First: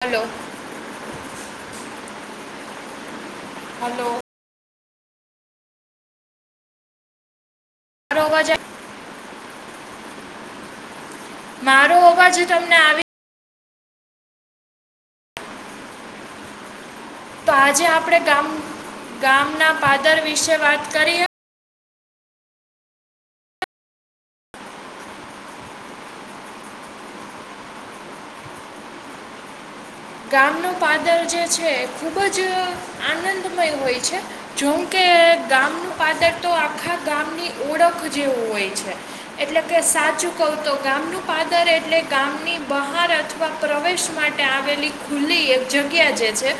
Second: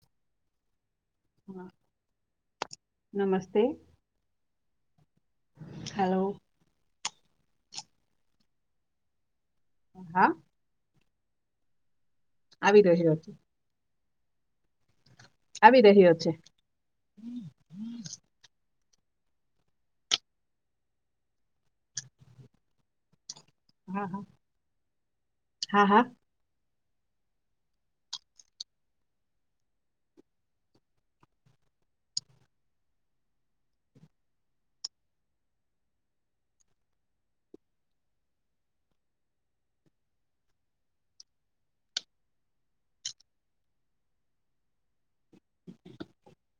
હાલો નમસ્તે hello hello મારો અવાજ આ હ હા મારો અવાજ તમને આવી રહીયો આવી રહ્યો છે તો આજે આપણેે ગામ ગામના પાદર વિશે વાત કરીએ હા હા હા હા ગામનું પાદર જે છે ખુબજ આનંદમય હોય છે જોમકે એ ગામનું પાદર તો આખા ગામની ઓળખ જેવું હોય છે એટલે કે સાચું કવ તો ગામનું પાદર એટલે ગામની બહાર અથવા પ્રવેશ માટે આવેલી ખુલ્લી એક જગ્યા જે છે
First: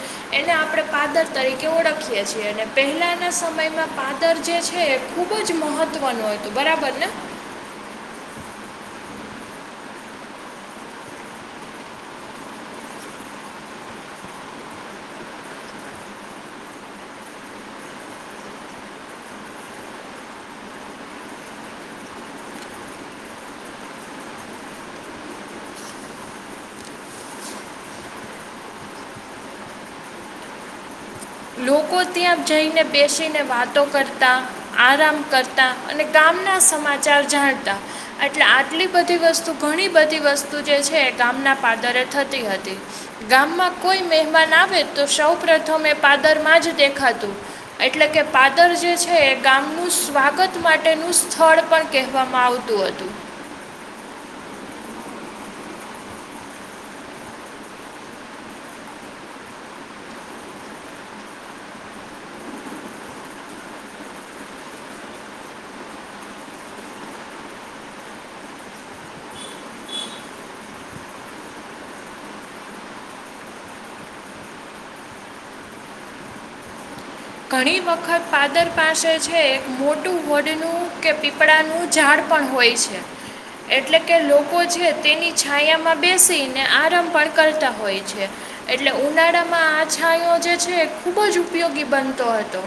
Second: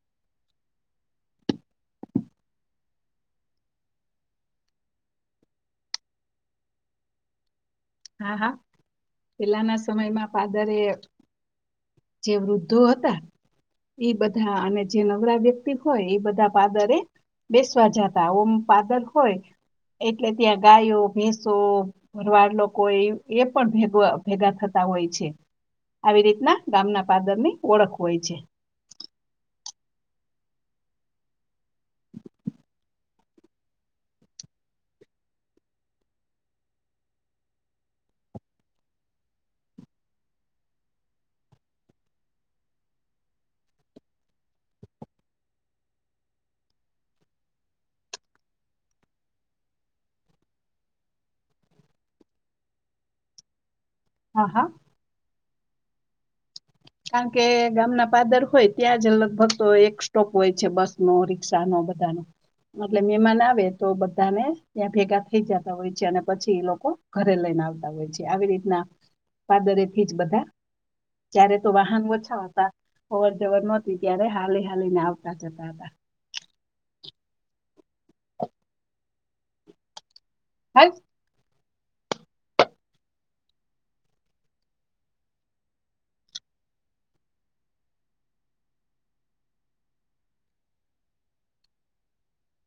એને આપણે પાદર તરીકે ઓળખીએ છીએ અને પહેલાના આ સમયમાં પાદર જે છે એ ખૂબજ મહત્વનું હતું બરાબરને હા પેલાના સમયમાં ફાદરે જે વૃદ્ધો હતા એ બધા અને જે નવરા વ્યક્તિ હોય એ બધા પાદરે બેસવા જતા ઓમ પાદર હોય એટલે ત્યાં ગાયો ભેંસોરવાડલો કોઈ, એ પણ ભેગ ભેગા થતા હોય છે. આવી રીતના, ગામના પાદરની ઓળખ હોય છે. [unintelligible] લોકો ત્યાં જઈને બેસીને વાતો કરતા, આરામ કરતા અને ગામના સમાચાર જાણતા. એટલે આટલી બધી વસ્તુ, ઘણી બધી વસ્તુ જે છે, ગામના પાદરે થતી હતી. ગામમાં કોઈ મહેમાન આવે, તો સૌ પ્રથમ એ પા પાદરમાં જ દેખાતું. એટલે કે પાદર જે છે એ ગામનું સ્વાગત માટેનું સ્થળ પણ કહેવામાં આવતું હતું. હા હા કારણકે ગામના પાદર હોય, ત્યાં જ લગભગ તો એક સ્ટોપ હોય છે, બસનો, રિક્ષાનો. બધાનું. એટલે મેમાન આવે, તો બધાને ત્યાં ભેગા થઈ જાતા હોય છે, અને પછી એ લોકો ઘરે લઈને આવતા હોય છે, આવી રીતના પાદરેથી જ બધા જ્યારે તો વાહન ઓછા હતા, અવર જવર નહોતી, ત્યારે હાલી હાલીને આવતા જતા હતા. [unintelligible] ઘણી વખત પાદર પાસે છે, એક મોટું વડનું હા કે પીપળાનું ઝાડ પણ હોય છે. એટલે કે, લોકો છે તેની છાયામાં બેસીને આરામ પણ કરતા હોય છે. એટલે ઉનાળામાં આ છાંયો જે છે, એ ખુબ જ ઉપયોગી બન તો હતો.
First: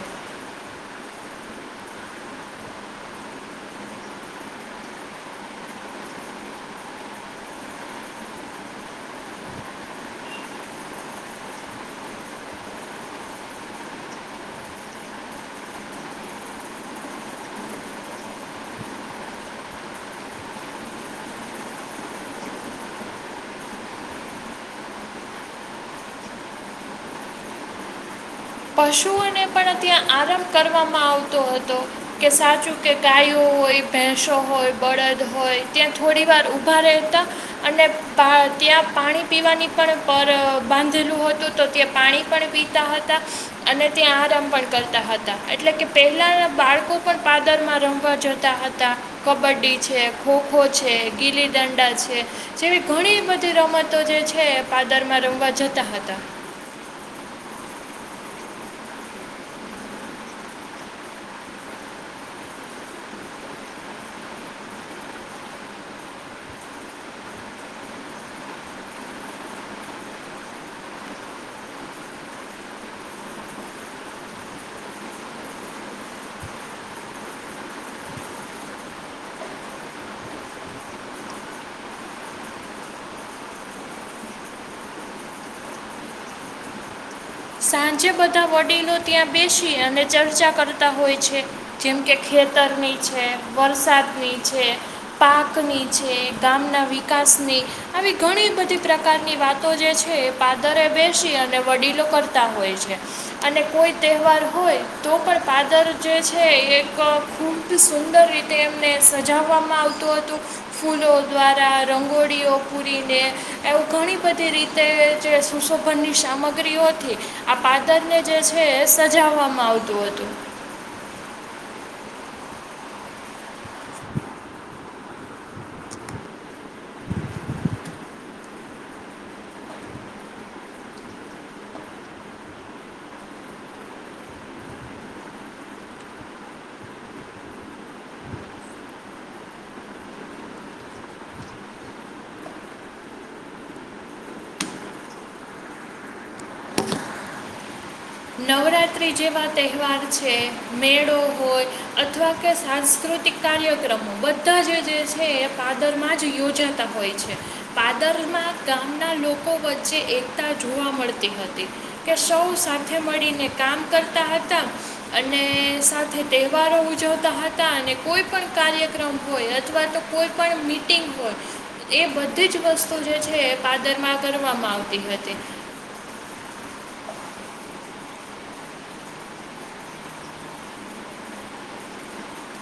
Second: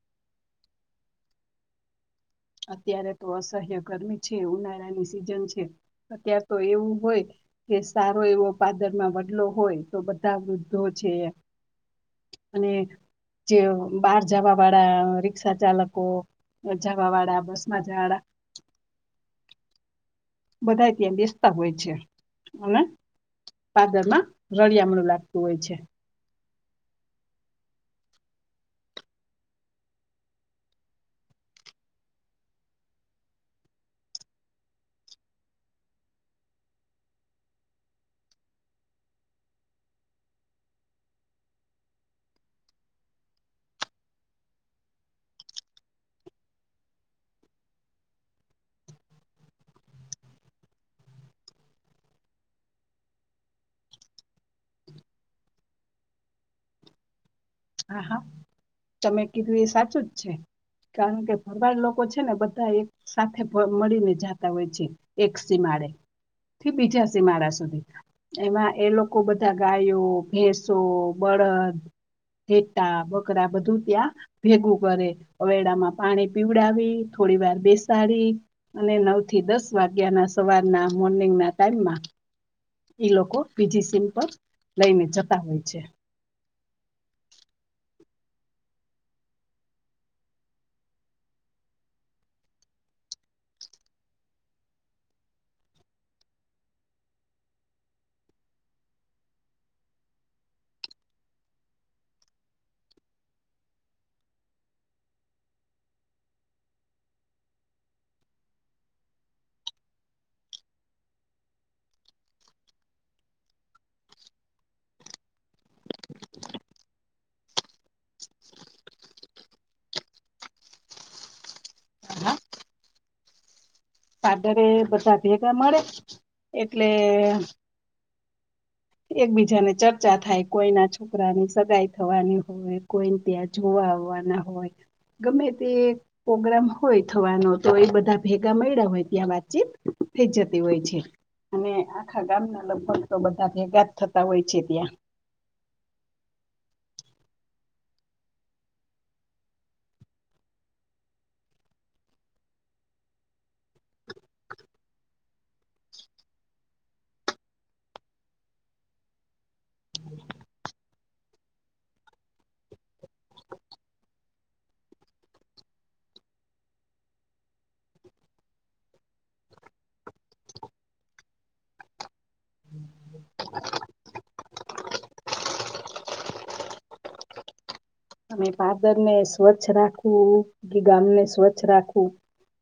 અત્યારે તો અસહ્ય ગરમી છે, ઉનાળાની સિઝન છે. અત્યારે તો એવું હોય કે સારો એવો પાદરમાં વડલો હોય, તો બધા વૃદ્ધો છે [unintelligible] અને, જે બહાર જવા વાળા રિક્ષા ચાલકો જા વાવાળા, બસમાં જાવાવાળા બધાય ત્યાં બેસતા હોય છે, અને પાદરમાં, રળિયામણું લાગતું હોય છે. પશુઓને પણ ત્યાં આરામ કરવામાં આવતો હતો. કે સાચું કે ગાયો હોય, ભેંસો હોય, બળદ હોય, ત્યાં થોડી વાર ઊભા રહેતા, અને પા ત્યાં પાણી પીવાની પણ પર બાંધેલું હતું, તો ત્યાં પાણી પણ પીતા હતા. અને ત્યાં આરામ પણ કરતા હતા. એટલે કે પહેલાના બાળકો પણ પાદરમાં રમવા જતા હતા. કબડ્ડી છે, ખોખો છે, ગીલી દંડા છે, જેવી ઘણી એ બધી રમતો જે છે, પાદરમાં રમવા જતા હતા. હા, હા. તમે કીધું એ સાચું જ છે. કારણ કે ભરવાડ લોકો છે ને, બધા એક સાથે ભ મળીને જાતા હોય છે. એક સીમા માડેે થી બીજા સિમાડા સુધી. એમાં એ લોકો બધા ગાયો, ભેંસો, બ બળદ [unintelligible] ઘેટા બકરા બધું ત્યાં, ભેગું કરે. હવેડામાં પાણી પીવડાવી, થોડી વાર બેસાડી, અને નવ થી દસ વાગ્યાના સવારના, મોર્નિંગના ટાઈમમાં ઈ લોકો, બીજી સિમ પર લઈને જતા હોય છે. સાંજે બધા વડીલો ત્યાં બેસી, અને ચર્ચા કરતા હોય છે. જેમકે ખે ખેતરની છે, વરસાદની છે, પાકની છે, ગામના વિકાસની આવી ઘણી બધી પ્રકારની વાતો જે છે, એ પાદરે બેસી અને વડીલો કર તા હોય છે. અને કોઈ તહેવાર હોય, તો પણ પાદર જે છે, એક ખૂબ સુંદર રીતે એમને સજાવવામાં આવતું હતું, ફૂલો દ્વારા, રંગોળી ળીઓ પૂરીને, એવું ઘણી બધી રીતે જે સુશોભનની સામગ્રીઓથી આ પાદરને જે છે, સજાવવામાં આવતું હતું. આધરે બધા ભેગા મળે એટલે [unintelligible] એકબીજાને ચર્ચા થાય કોઈના છોકરાની સગાઈ થવાની હોય કોઈને ત્યાં જોવા હો ગમે તે પ્રગ્રામ હોય થવાનો તો એ બધા ભેગા મળ હોય ત્યાં વાતચીત થઈ જતી હોય છે અને આખા ગામના લગભગ તો બધા ભેગા જ થતા હોય છે ત્યાં નવરાત્ર્રી જેવા તહેવાર છે મેળો હોય અથવા કે સાંસ્કૃતિક કાર્યક્રમો બધા જ છે એ પાદરમાં જ યોજાતા હોય છે પાદર ગામના લોકો વચ્ચે એકતા જોવા મળતી હતી કે સૌ સાથે મળીને કામ કરતા હતા અને સાથે તહેવારો ઉજવતા હતા અને અને કોઈ પણ કાર્યક્રમ હોય અથવા તો કોઈ પણ મીટિંગ હોય એ બધી જ વસ્તુ જે છે પાદરમાં કરવામાં આવતી હતી અમે પાદર ને સ્વચ્છ રાખવું કે ગામને સ્વચ્છ રાખવું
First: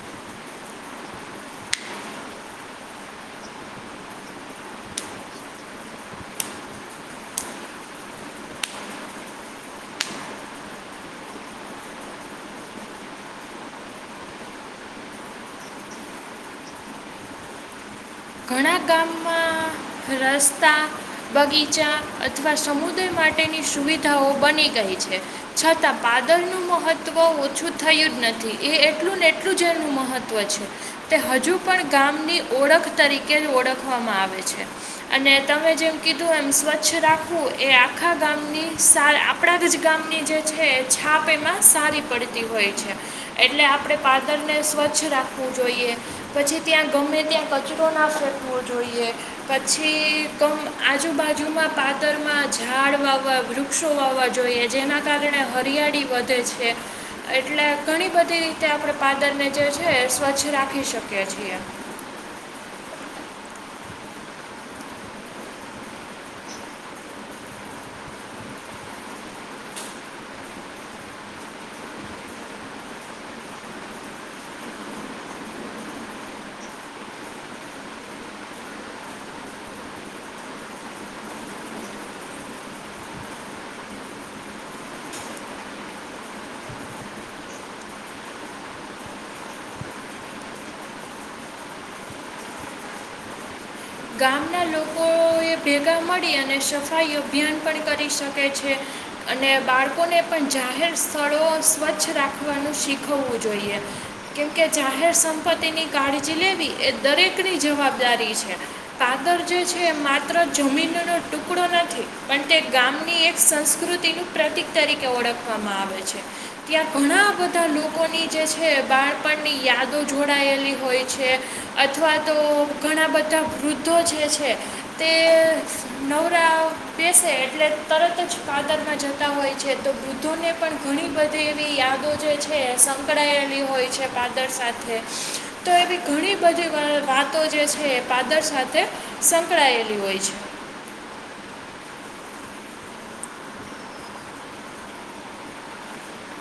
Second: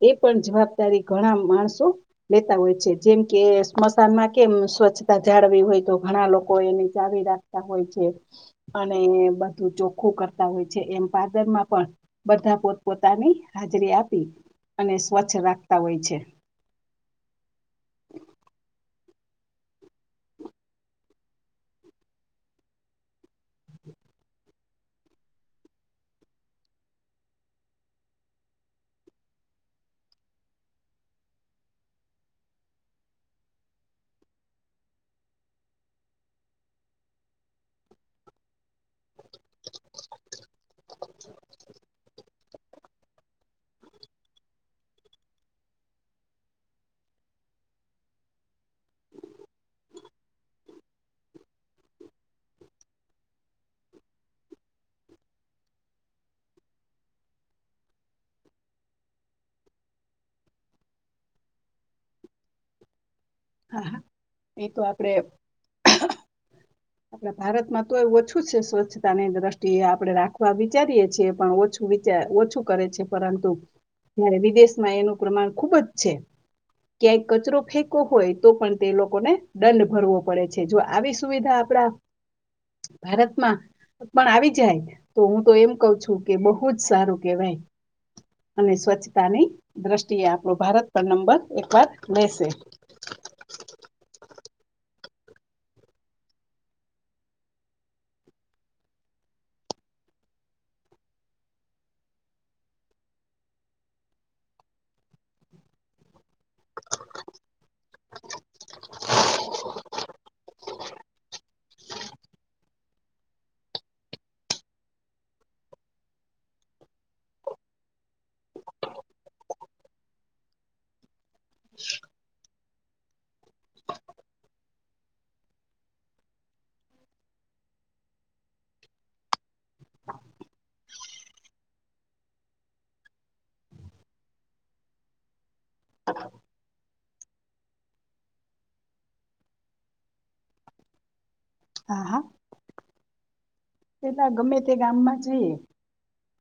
એ પણ જવાબદારી ઘણા માણસો લેતા હોય છે જેમ કે સ્મશાનમાં કે સ્વચ્છતા જાળવી હોય તો ઘણા લોકો એને ચાવી રાખતા હોય છે અને બધું ચોખ્ખું કરતા હોય છે એમ પાદર માં પણ બધા પોત પોતાની હાજરી આપી અને સ્વચ્છ રાખતા હોય છે ઘણા ગામમાં રસ્તા બગીચા અથવા સમુદ્ર માટે માટેની સુવિધાઓ બની ગઈ છે છતાં પાદર નું મહત્વ ઓછું થયું જ નથી નથી એ એટલું ને એટલું જ એનું મહત્ત્વ છે તે હજુ પણ ગામની ઓળખ તરીકે ઓળખવામાં આવે છે અને તમે જેમ કીધું એમ સ્વચ્છ રાખવું એ આ આખા ગામની સા આપણા જ જ ગામની જે છે એ છાપ એમાં સારી પડતી હોય છે એટલે આપણેે પાદરને સ્વચ્છ રાખવું જોઈએ પછી ત્યાં ગમે ત્યાં કચરો ના ફેંકવો જોઈએ પછી કમ આજુબાજુમાં પાદરમાં જ ઝાડ વાવવા વૃક્ષો વાવવા જોઈએ જેના કારણે હરિયાળી વધે છે એટલે ઘણી બધી રીતે આપણે પાદરને જે છે સ્વચ્છ રાખી શકીએ છીએ [inaudible] હા હા એ તો આપડે આપણા ભારતમાં તો એ ઓછું છે સ્વચ્છતાની દ્રષ્ટિએ આપડણે રાખવા વિચારીએ છીએ પણ ઓછું વિચાર ઓછું કરે છે પરંતુ જ્યારે વિદેશમાં એનું પ્રમાણ ખુબ જ છે ક્યાંય કચરો ફેંકો હોય તો પણ તે લોકોને દંડ ભરવો પડે છે જો આવી સુવિધા આપડા ભારતમાં પણ આવી જાય તો હું તો એમ કઉ છું કે બહુ જ સારું કેવાય અને સ્વચ્છતાની દ્રષ્ટિએ આપણો ભારત પણ નંબર એક વાર લેશે [inaudible] ગામના લોકોએ ભેગા મળી અને સફાઈ અભિયાન પણ કરી શકે છે અને બાળકોને પણ જાહેર સ્થળો સ્વચ્છ રાખવાનું શીખવવું જોઈએ કેમકે જાહેર સંપત્તિની કાળજી લેવી એ દરેકની જવાબદારી છે પાદર જે છે એ માત્ર જમીનનો ટુકડો નથી પણ તે ગામની એક સંસ્કૃતિ નુ પ્રિક તરીકે ઓળખવામાં આવે છે ત્યાં ઘણા બધા લોકોની જે છે બાળપણની યાદો જોડાયેલી હોય છે અથવા તો ઘણા બધા વૃદ્ધ જે છે તે નવરા બેસે એટલે તરત જ પાદર જતા હોય છે તો વૃદ્ધો ને પણ ઘણી બધી એવી યાદો જે છે સંકળાયેલી હોય છે પાદર સાથે તો એવી ઘણી બધી વ વાતો જે છે એ પાદર સાથે એ સંકળાયેલી હોય છે હા હા તેતા ગમે તે ગામમાં છે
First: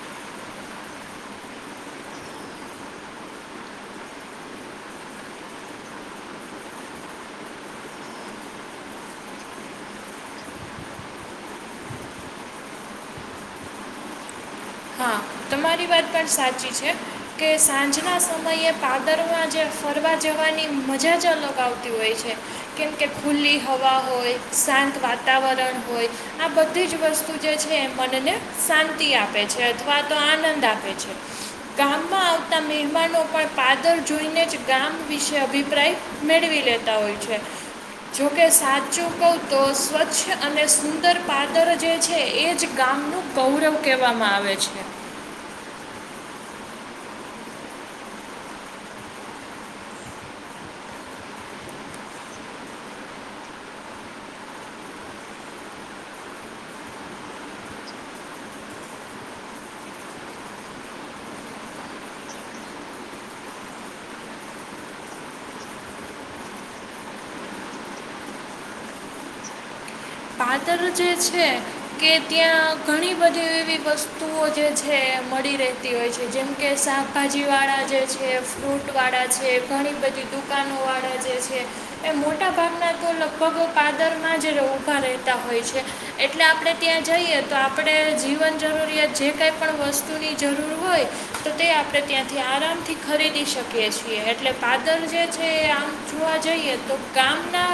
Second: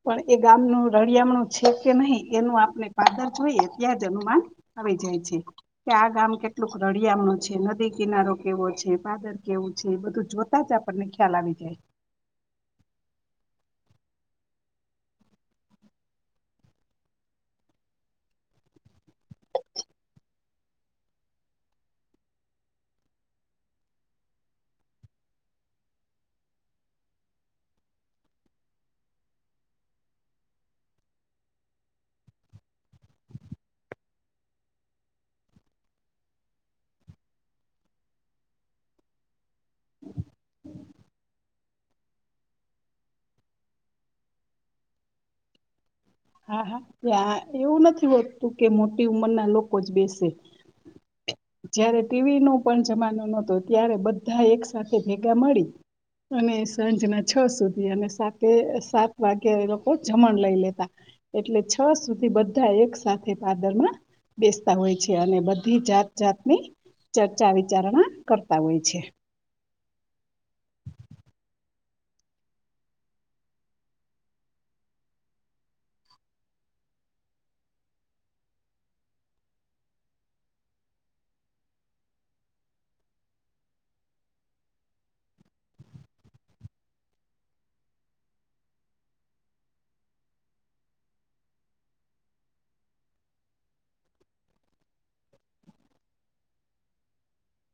પણ એ ગામનું રળિયામણું છે કે નહીં એનું આપને ફાદર જોઈએ ત્યાં જ અનુમાન આવી જાય છે કે આ ગામ કેટલુંક રડિયાનુ છે નદી કિનારો કેવો છે પાદર કેવો છે એ બધું જોતા જ આપણને ખ્યાલ આવી જાય હા તમારી વાત પણ સાચી છે કે સાંજના સમયે પાદરમાં જે ફરવા જવા ની મજા જ અલગ આવતી હોય છે કેમકે ખુલ્લી હવા હોય શાંત વાતાવરણ વરણ હોય આ બધી જ વસ્તુ જે છે એ મનને શાંતિ આપે છે અથવા તો આનંદ આપે છે ગામમાં આવતા મહેમાનો પણ પાદર જોઈનેજ ગામ વિશે અભિપ્રાય મેળવી લેતા હોય છે જોકે સાચું કઉ તો સ્વચ્છ અને સુંદર પાદર જે છે એજ ગામ આમનું ગૌરવ કહેવામાં આવે છે હા હા ત્યાં એવું નથી હોતું કે મોટી ઉમરના લોકો જ બેસે [unintelligible] જયારે ટીવી નો પણ જમાનો નહતો ત્યારે બધા એક સાથે ભેગા મળી અને સાંજના છ સુધી અને સાતે સાત વાગે એ લોકો જમણ લઈ લેતા એટલે છ સુધી બધા એક સાથે પાદરમાં બેસતા હોય છે અને બધી જાત જાતની ચર્ચા વિચારણા કરતા હોય છે પાદર જે છે કે ત્યાં ઘણી બધી એવી વસ્તુઓ જે છે મળી રહેતી હોય છે જેમ કે શાકભાજી વાળા જે છે ફ્રૂટ વાળા છે ઘણી બધી દુકાનો વાળા જે છે એ મોટા ભાગના તો લગભગ પાદર માંજ ઉભા રહે તા હોય છે એટલે આપડે ત્યાં જઈએ તો આપડે જીવન જરૂરિયાત જે કંઈ પણ વસ્તુની ની જરૂર હોય તો તે આપણે ત્યાંથી આરામથી ખરીદી શકીએ છીએ એટલે પાદર જે છે આમ જોવા જઈએ તો ગામના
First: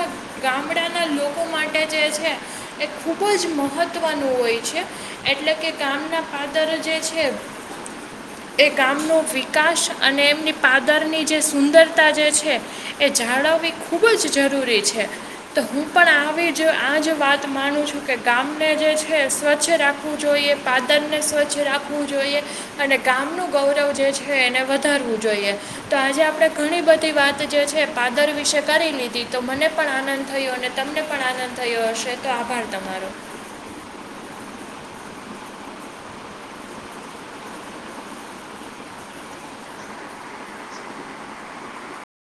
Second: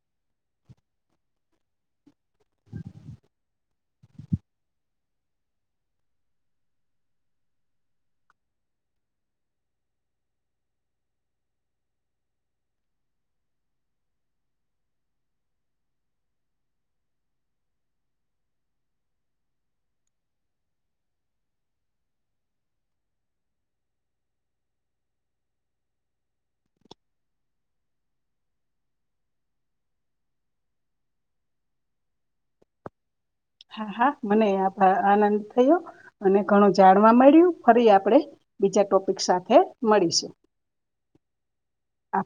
ગામડાના લોકો માટે જે છે એ ખૂબ જ મહત્ત્વનું હોય છે એટલે કે ગામના પાદર જે છે હ એ ગામનો વિકાસ અને એમની પાદરની જે સુંદરતા જે છે જાળવવી ખુબ જ જરૂરી છે તો હું પણ આવી આજ વાત માનું છું કે ગામને જે છે સ્વચ્છ રાખવું જોઈએ પાદન ને સ્વચ્છ રાખવું જોઈએ અને ગામનું ગૌરવ જે છે એને વધારવું જોઈએ તો આજે આપણે ઘણી બધી વાત જે છે પાદર વિશે કરી લીધી તો મને પણ આનંદ થયો અને તમને પણ આનંદ થયો હશે આભાર તમારો હા હા મને આ આનંદ થયો અને ઘણું જાણવા મળ્યું ફરી આપડે બીજા ટોપિક સાથે મળીશું [unintelligible] આભાર